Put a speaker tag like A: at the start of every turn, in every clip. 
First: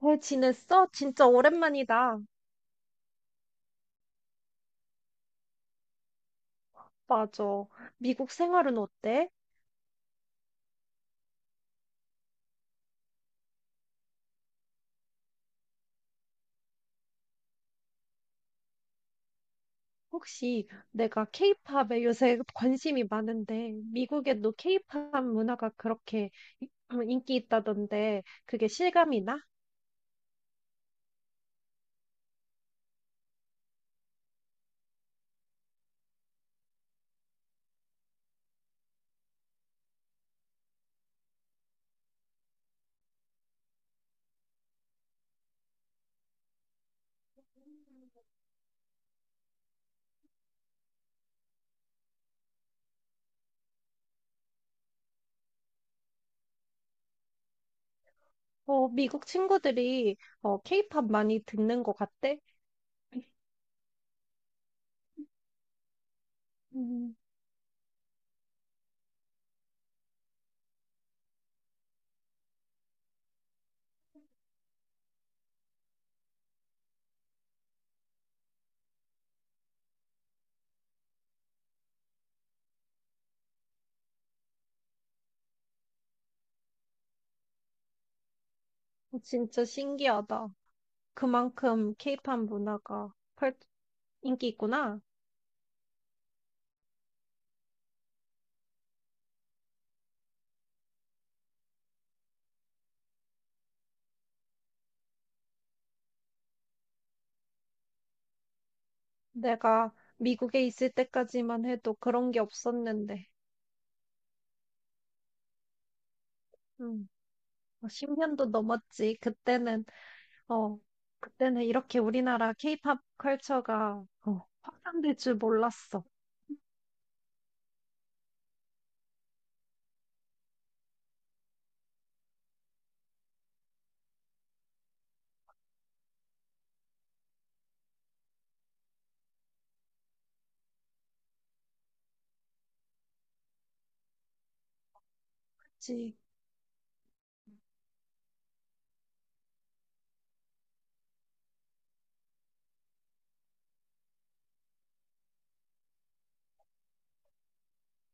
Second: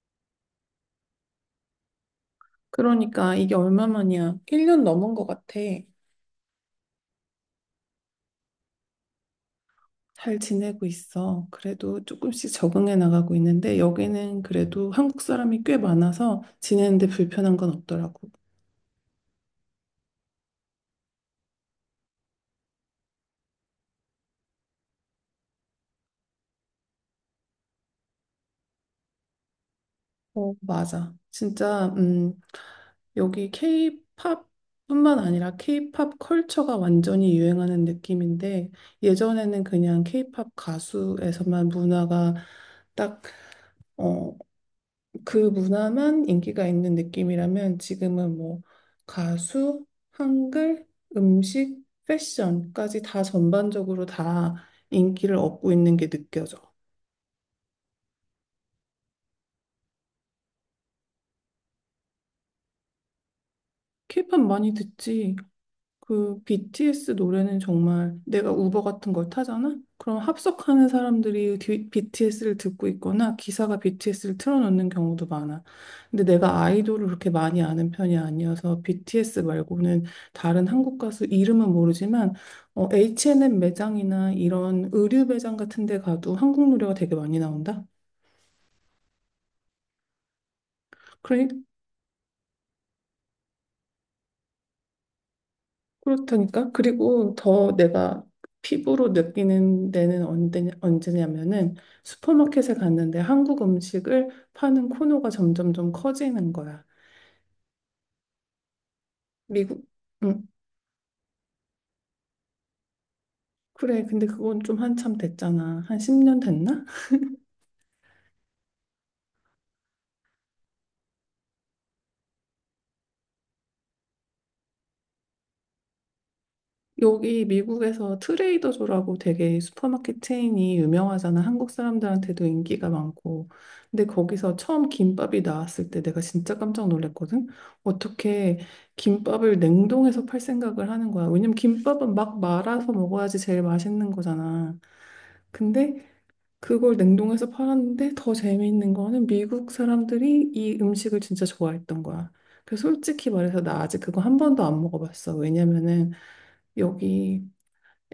A: 잘 지냈어? 진짜 오랜만이다.
B: 그러니까 이게 얼마만이야? 1년 넘은 것 같아.
A: 맞아. 미국 생활은 어때?
B: 잘 지내고 있어. 그래도 조금씩 적응해 나가고 있는데, 여기는 그래도 한국 사람이 꽤 많아서 지내는데 불편한 건 없더라고.
A: 혹시 내가 케이팝에 요새 관심이 많은데, 미국에도 케이팝 문화가 그렇게 인기 있다던데, 그게 실감이 나?
B: 어, 맞아. 진짜 여기 K-팝뿐만 아니라 K-팝 컬처가 완전히 유행하는 느낌인데, 예전에는 그냥 K-팝 가수에서만 문화가 딱, 어, 그 문화만 인기가 있는 느낌이라면, 지금은 뭐 가수, 한글, 음식, 패션까지 다 전반적으로 다 인기를 얻고 있는 게 느껴져.
A: 어, 미국 친구들이 케이팝 많이 듣는 것 같대?
B: 케이팝 많이 듣지. 그 BTS
A: 음,
B: 노래는 정말, 내가 우버 같은 걸 타잖아? 그럼 합석하는 사람들이 BTS를 듣고 있거나 기사가 BTS를 틀어놓는 경우도 많아. 근데 내가 아이돌을 그렇게 많이 아는 편이 아니어서 BTS 말고는 다른 한국 가수 이름은 모르지만, H&M 매장이나 이런 의류 매장 같은 데 가도 한국 노래가 되게 많이 나온다.
A: 진짜 신기하다. 그만큼 케이팝 문화가 인기 있구나.
B: 그렇다니까. 그리고 더 내가 피부로 느끼는 데는 언제, 언제냐면은, 슈퍼마켓에 갔는데 한국 음식을 파는 코너가 점점 좀 커지는 거야. 미국,
A: 내가
B: 응,
A: 미국에 있을 때까지만 해도 그런 게 없었는데.
B: 그래. 근데 그건 좀 한참 됐잖아. 한 10년 됐나?
A: 음. 어, 10년도 넘었지. 어, 그때는 이렇게 우리나라 케이팝 컬처가 확산될 줄 몰랐어.
B: 여기 미국에서 트레이더조라고 되게 슈퍼마켓 체인이 유명하잖아. 한국 사람들한테도 인기가 많고. 근데 거기서 처음 김밥이 나왔을 때 내가 진짜 깜짝 놀랐거든. 어떻게 김밥을 냉동해서 팔 생각을 하는 거야. 왜냐면 김밥은 막 말아서 먹어야지 제일 맛있는 거잖아. 근데
A: 그치.
B: 그걸 냉동해서 팔았는데, 더 재미있는 거는 미국 사람들이 이 음식을 진짜 좋아했던 거야. 그래서 솔직히 말해서 나 아직 그거 한 번도 안 먹어봤어. 왜냐면은 여기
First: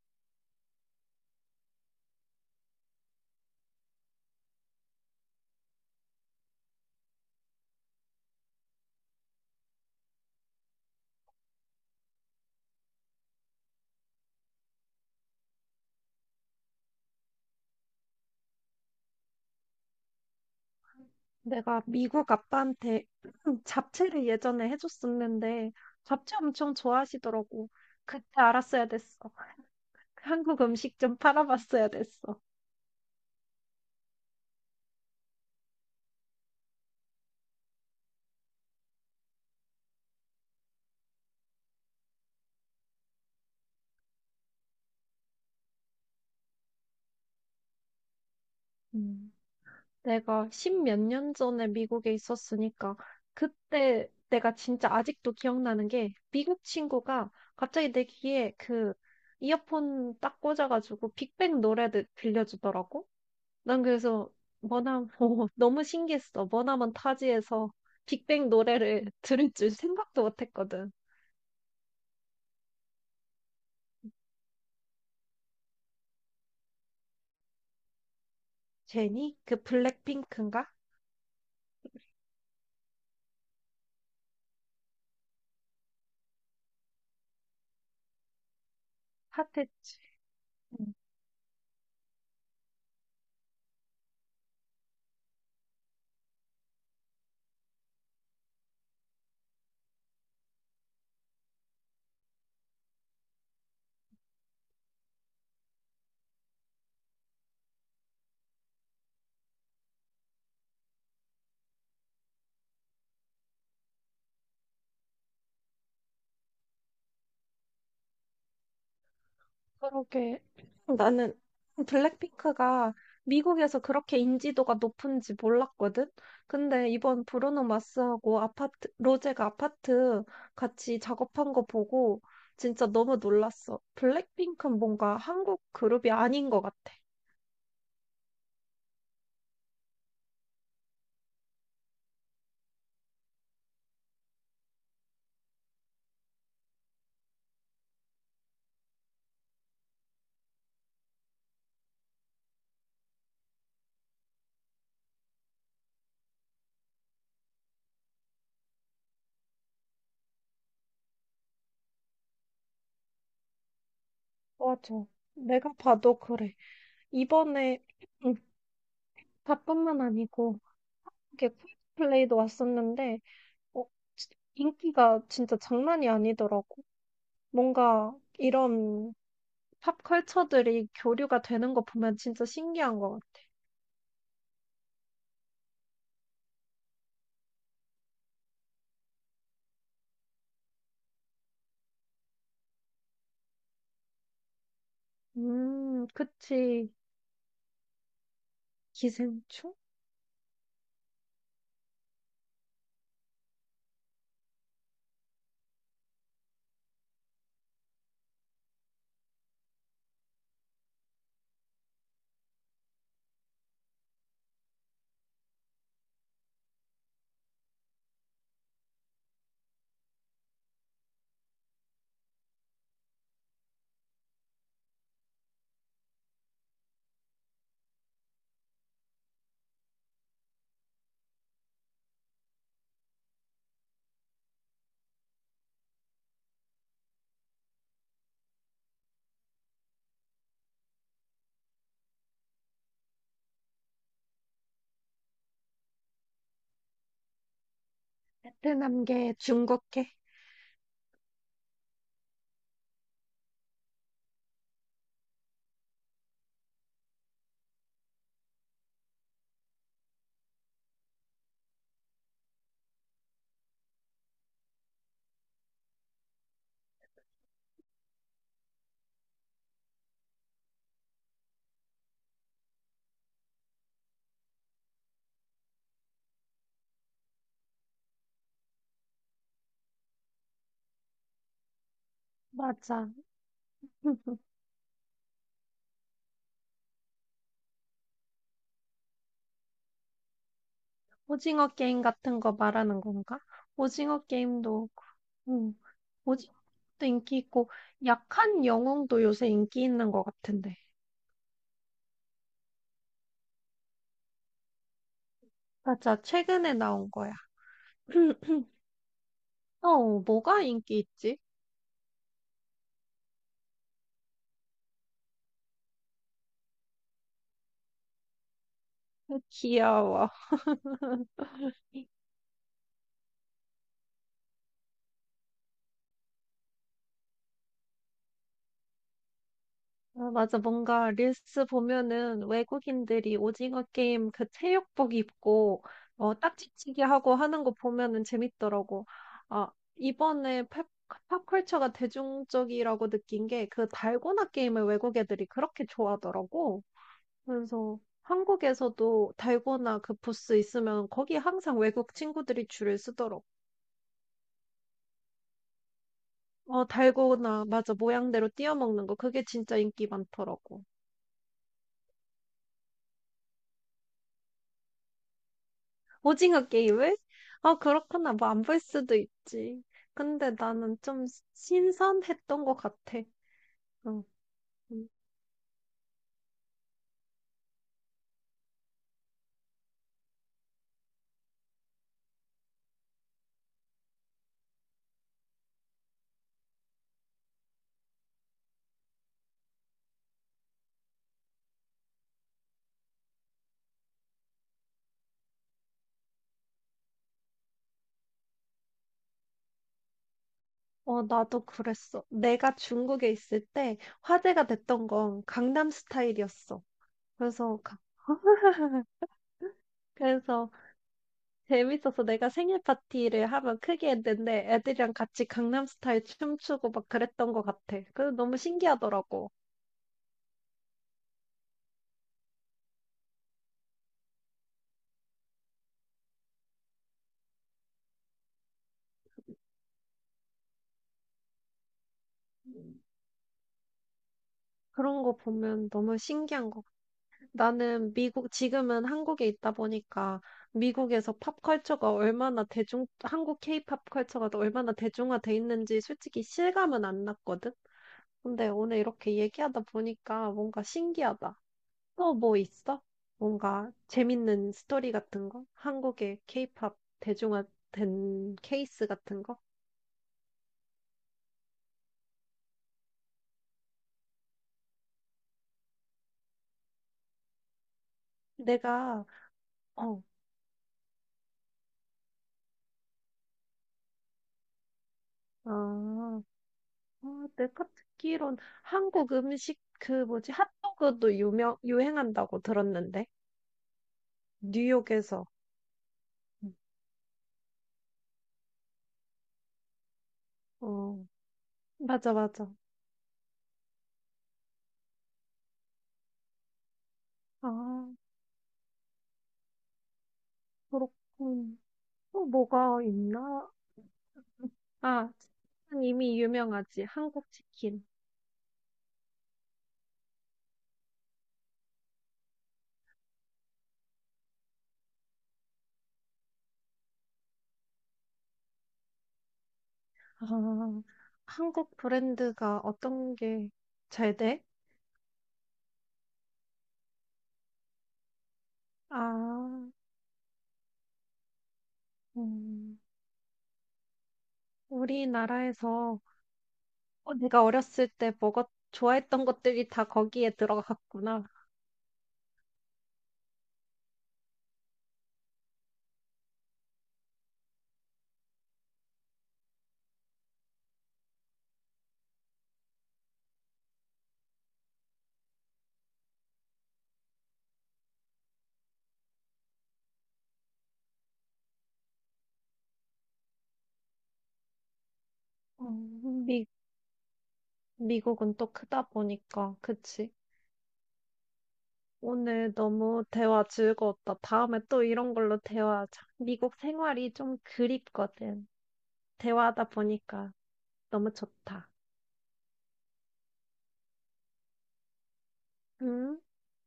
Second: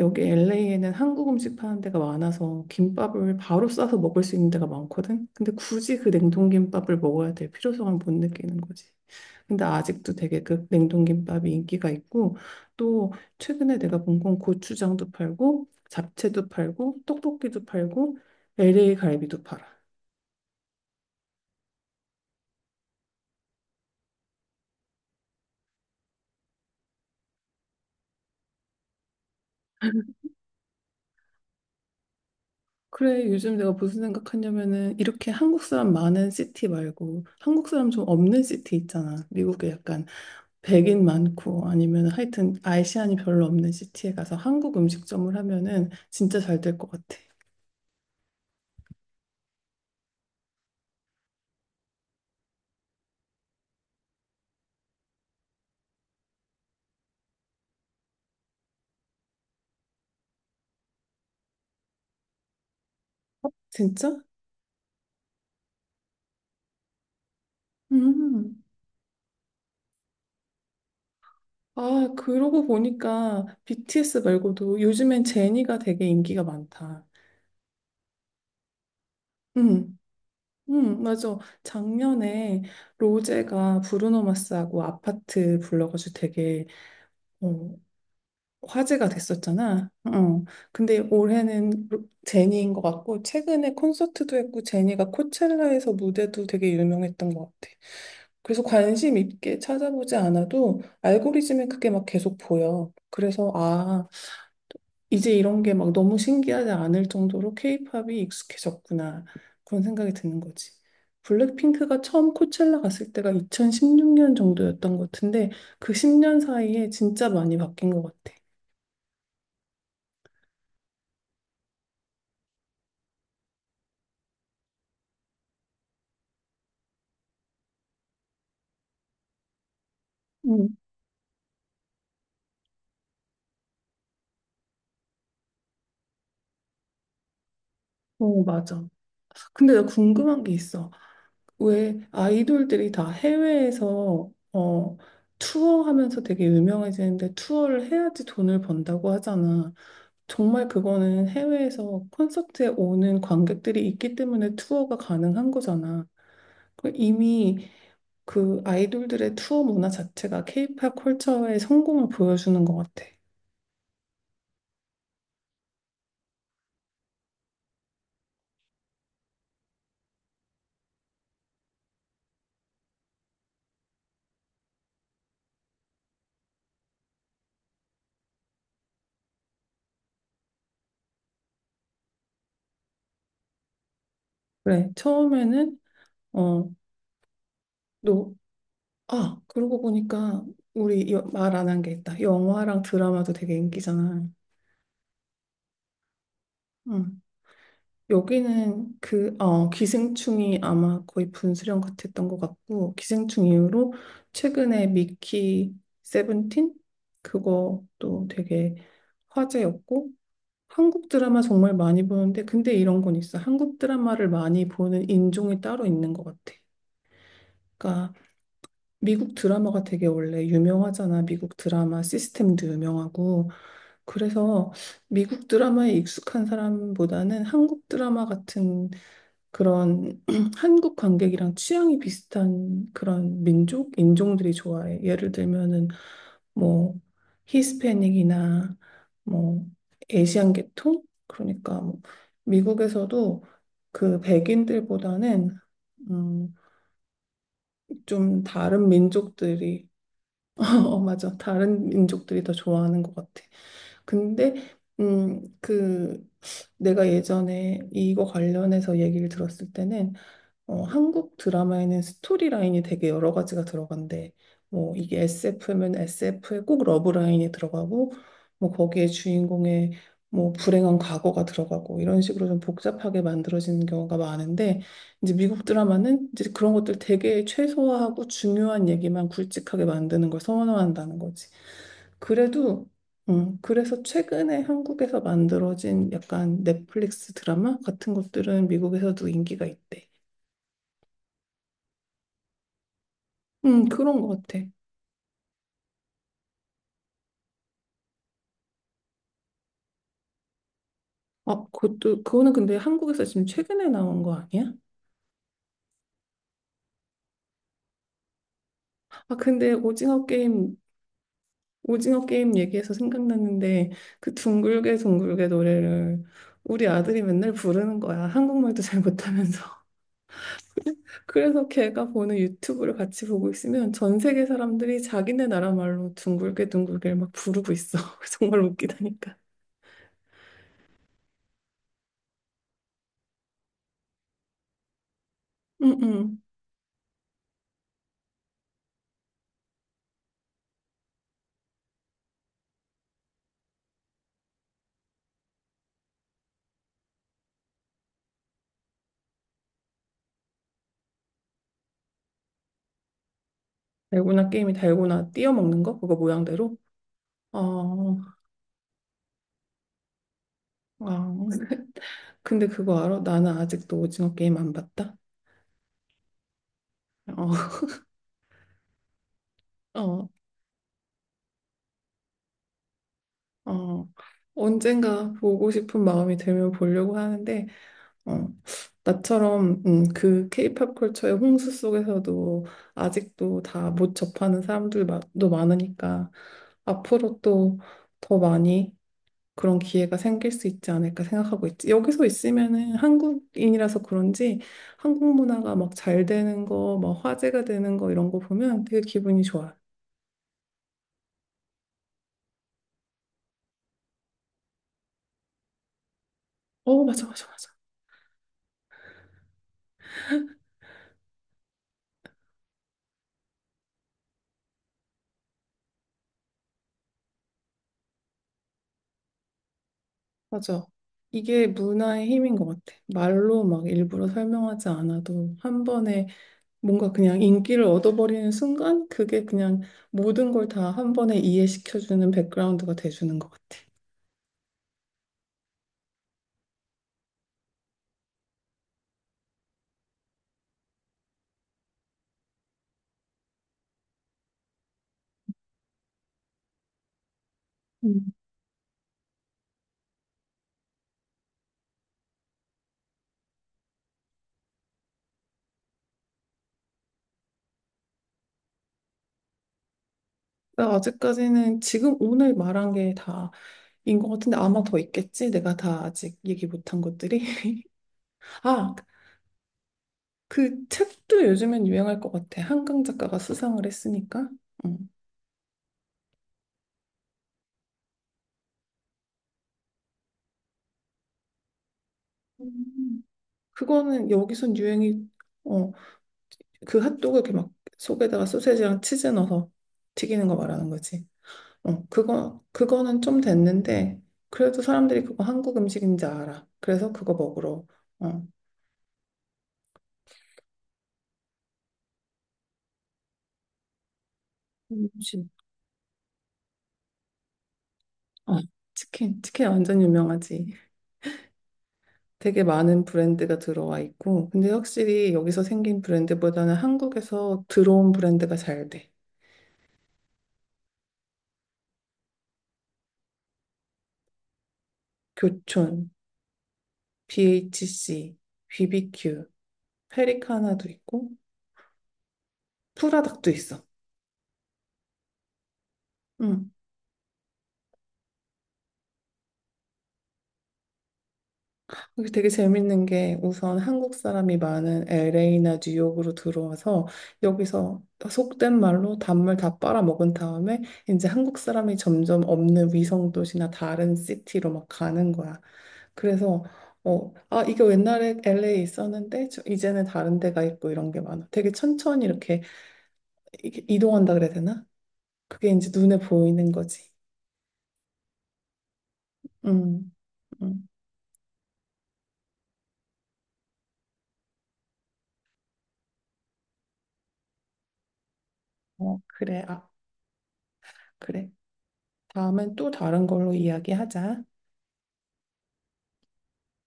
B: 여기 LA에는 한국 음식 파는 데가 많아서 김밥을 바로 싸서 먹을 수 있는 데가 많거든. 근데 굳이 그 냉동김밥을 먹어야 될 필요성을 못 느끼는 거지. 근데 아직도 되게 그 냉동김밥이 인기가 있고, 또 최근에 내가 본 건 고추장도 팔고 잡채도 팔고 떡볶이도 팔고 LA 갈비도 팔아.
A: 내가 미국 아빠한테 잡채를 예전에 해줬었는데, 잡채 엄청 좋아하시더라고. 그때 알았어야 됐어. 한국 음식 좀 팔아봤어야 됐어.
B: 그래, 요즘 내가 무슨 생각하냐면은, 이렇게 한국 사람 많은 시티 말고, 한국 사람 좀 없는 시티 있잖아. 미국에 약간 백인 많고, 아니면 하여튼 아시안이 별로 없는 시티에 가서 한국 음식점을 하면은 진짜 잘 될 것 같아.
A: 음. 내가 십 몇 년 전에 미국에 있었으니까 그때 내가 진짜 아직도 기억나는 게 미국 친구가 갑자기 내 귀에 그 이어폰 딱 꽂아가지고 빅뱅 노래를 들려주더라고. 난
B: 진짜?
A: 그래서 머나먼 너무 신기했어. 머나먼 타지에서 빅뱅
B: 음.
A: 노래를 들을 줄 생각도 못했거든.
B: 아, 그러고 보니까 BTS 말고도 요즘엔 제니가 되게 인기가 많다.
A: 제니? 그
B: 음.
A: 블랙핑크인가?
B: 맞아. 작년에 로제가 브루노 마스하고 아파트 불러가지고 되게, 어, 화제가 됐었잖아.
A: 핫했지.
B: 어.
A: 응.
B: 근데 올해는 제니인 것 같고, 최근에 콘서트도 했고, 제니가 코첼라에서 무대도 되게 유명했던 것 같아. 그래서 관심 있게 찾아보지 않아도 알고리즘에 그게 막 계속 보여. 그래서, 아, 이제 이런 게 막 너무 신기하지 않을 정도로 케이팝이 익숙해졌구나. 그런 생각이 드는 거지. 블랙핑크가 처음 코첼라 갔을 때가 2016년 정도였던 것 같은데, 그 10년 사이에 진짜 많이 바뀐 것 같아.
A: 그러게. 나는 블랙핑크가 미국에서 그렇게 인지도가 높은지 몰랐거든? 근데 이번 브루노 마스하고 아파트, 로제가 아파트
B: 음.
A: 같이 작업한 거 보고 진짜 너무 놀랐어. 블랙핑크는 뭔가 한국 그룹이 아닌 것 같아.
B: 어, 맞아. 근데 나 궁금한 게 있어. 왜 아이돌들이 다 해외에서 투어하면서 되게 유명해지는데, 투어를 해야지 돈을 번다고 하잖아. 정말 그거는 해외에서 콘서트에 오는 관객들이 있기 때문에 투어가 가능한 거잖아. 그 이미, 그 아이돌들의 투어 문화 자체가 케이팝 컬처의 성공을 보여주는 것 같아.
A: 맞아. 내가 봐도 그래. 이번에, 음, 다뿐만 아니고, 이렇게 플레이도 왔었는데, 어, 지- 인기가 진짜 장난이 아니더라고. 뭔가 이런 팝컬처들이 교류가 되는 거 보면 진짜 신기한 것 같아.
B: 그래, 처음에는, 어, 그러고 보니까 우리 말 안 한 게 있다. 영화랑 드라마도 되게 인기잖아.
A: 그치.
B: 응. 여기는 그,
A: 기생충?
B: 기생충이 아마 거의 분수령 같았던 것 같고, 기생충 이후로 최근에 미키 세븐틴? 그것도 되게 화제였고. 한국 드라마 정말 많이 보는데, 근데 이런 건 있어. 한국 드라마를 많이 보는 인종이 따로 있는 것 같아. 그러니까 미국 드라마가 되게 원래 유명하잖아. 미국 드라마 시스템도 유명하고. 그래서 미국 드라마에 익숙한 사람보다는 한국 드라마 같은 그런 한국 관객이랑 취향이 비슷한 그런 민족, 인종들이 좋아해. 예를 들면은 뭐 히스패닉이나 뭐 에시안 계통? 그러니까 뭐 미국에서도 그 백인들보다는, 음, 좀 다른
A: 베트남계,
B: 민족들이
A: 중국계.
B: 어, 맞아. 다른 민족들이 더 좋아하는 것 같아. 근데 그, 내가 예전에 이거 관련해서 얘기를 들었을 때는, 어, 한국 드라마에는 스토리라인이 되게 여러 가지가 들어간대. 뭐 이게 SF면 SF에 꼭 러브라인이 들어가고, 뭐 거기에 주인공의 뭐 불행한 과거가 들어가고, 이런 식으로 좀 복잡하게 만들어지는 경우가 많은데, 이제 미국 드라마는 이제 그런 것들 되게 최소화하고 중요한 얘기만 굵직하게 만드는 걸 선호한다는 거지. 그래도,
A: 맞아.
B: 그래서 최근에 한국에서 만들어진 약간 넷플릭스 드라마 같은 것들은 미국에서도 인기가 있대.
A: 오징어 게임 같은 거 말하는 건가?
B: 그런
A: 오징어
B: 것 같아.
A: 게임도, 음, 오징어도 인기 있고, 약한 영웅도 요새 인기 있는 것 같은데.
B: 아, 그것도, 그거는 근데 한국에서 지금 최근에 나온 거 아니야?
A: 맞아, 최근에 나온 거야.
B: 아, 근데
A: 어,
B: 오징어
A: 뭐가
B: 게임,
A: 인기 있지?
B: 오징어 게임 얘기해서 생각났는데, 그 둥글게 둥글게 노래를 우리 아들이 맨날 부르는 거야. 한국말도 잘 못하면서.
A: 귀여워.
B: 그래서 걔가 보는 유튜브를 같이 보고 있으면 전 세계 사람들이 자기네 나라 말로 둥글게 둥글게 막 부르고 있어. 정말 웃기다니까.
A: 아, 맞아. 뭔가 릴스 보면은 외국인들이 오징어 게임 그 체육복 입고
B: 응, 응.
A: 어, 딱지치기 하고 하는 거 보면은 재밌더라고. 아, 이번에 팝, 팝컬처가 대중적이라고 느낀 게 그 달고나 게임을 외국 애들이 그렇게 좋아하더라고. 그래서 한국에서도 달고나 그 부스 있으면 거기 항상 외국 친구들이 줄을 서더라고.
B: 달고나 게임이 달고나 띄어먹는 거? 그거 모양대로?
A: 어, 달고나, 맞아.
B: 아,
A: 모양대로 띄워 먹는 거. 그게 진짜 인기 많더라고.
B: 아. 근데 그거 알아? 나는 아직도 오징어 게임 안 봤다.
A: 오징어 게임을?
B: 어.
A: 아, 그렇구나. 뭐 안 볼 수도 있지.
B: 어,
A: 근데 나는 좀 신선했던 것 같아.
B: 어.
A: 응. 응.
B: 언젠가 보고 싶은 마음이 들면 보려고 하는데, 어, 나처럼, 그 케이팝 컬처의 홍수 속에서도 아직도 다 못 접하는 사람들도 많으니까 앞으로 또 더 많이 그런 기회가 생길 수 있지 않을까 생각하고 있지. 여기서 있으면은 한국인이라서 그런지 한국 문화가 막 잘 되는 거, 막 화제가 되는 거, 이런 거 보면 되게 기분이 좋아요.
A: 어, 나도 그랬어. 내가 중국에 있을 때 화제가 됐던 건 강남 스타일이었어.
B: 어, 맞아, 맞아, 맞아.
A: 그래서, 가- 그래서 재밌어서 내가 생일 파티를 하면 크게 했는데 애들이랑 같이 강남 스타일 춤추고 막 그랬던 것 같아. 그래서 너무 신기하더라고.
B: 맞아. 이게 문화의 힘인 것 같아. 말로 막 일부러 설명하지 않아도 한 번에 뭔가 그냥 인기를 얻어버리는 순간 그게 그냥 모든 걸 다 한 번에 이해시켜주는 백그라운드가 돼주는 것 같아.
A: 그런 거 보면 너무 신기한 거. 나는 미국, 지금은 한국에 있다 보니까 미국에서 팝컬처가 얼마나 한국 케이팝 컬처가 얼마나 대중화돼 있는지 솔직히 실감은 안 났거든?
B: 음.
A: 근데 오늘 이렇게 얘기하다 보니까 뭔가 신기하다. 또 뭐 있어? 뭔가 재밌는 스토리 같은 거? 한국의 케이팝 대중화된 케이스 같은 거?
B: 나 아직까지는 지금 오늘 말한 게다 인 것 같은데, 아마 더 있겠지? 내가 다 아직 얘기 못한 것들이. 아,
A: 내가, 어,
B: 그 책도 요즘엔 유행할 것 같아. 한강 작가가 수상을 했으니까. 음.
A: 아, 아, 내가 듣기론 한국 음식 그 뭐지 핫도그도 유명 유행한다고
B: 음.
A: 들었는데
B: 그거는 여기선 유행이,
A: 뉴욕에서
B: 어,
A: 음.
B: 그 핫도그 이렇게 막 속에다가 소세지랑 치즈 넣어서 튀기는 거 말하는
A: 어
B: 거지. 어,
A: 맞아
B: 그거
A: 맞아
B: 그거는 좀 됐는데 그래도 사람들이 그거 한국 음식인 줄 알아. 그래서 그거 먹으러.
A: 아
B: 어.
A: 그렇군 또 뭐가 있나 아
B: 음식.
A: 치킨은 이미 유명하지 한국 치킨
B: 어, 치킨 완전 유명하지. 되게 많은 브랜드가 들어와 있고, 근데 확실히 여기서 생긴 브랜드보다는 한국에서 들어온 브랜드가 잘 돼.
A: 아 한국 브랜드가 어떤 게 잘 돼?
B: 교촌, BHC, BBQ,
A: 아
B: 페리카나도 있고,
A: 음,
B: 프라닭도 있어.
A: 우리나라에서
B: 음.
A: 어, 내가 어렸을 때 먹었 좋아했던 것들이 다 거기에 들어갔구나.
B: 여기 되게 재밌는 게, 우선 한국 사람이 많은 LA나 뉴욕으로 들어와서 여기서 속된 말로 단물 다 빨아먹은 다음에 이제 한국 사람이 점점 없는 위성 도시나 다른 시티로 막 가는 거야. 그래서, 이거 옛날에 LA에 있었는데 이제는 다른 데가 있고, 이런 게 많아. 되게 천천히 이렇게 이동한다 그래야 되나? 그게
A: 어,
B: 이제 눈에
A: 미,
B: 보이는 거지.
A: 미국은 또 크다 보니까,
B: 음.
A: 그치?
B: 음.
A: 오늘 너무 대화 즐거웠다. 다음에 또 이런 걸로 대화하자. 미국 생활이 좀 그립거든.
B: 어, 그래, 아,
A: 대화하다 보니까 너무
B: 그래.
A: 좋다.
B: 다음엔 또 다른 걸로 이야기하자.
A: 응?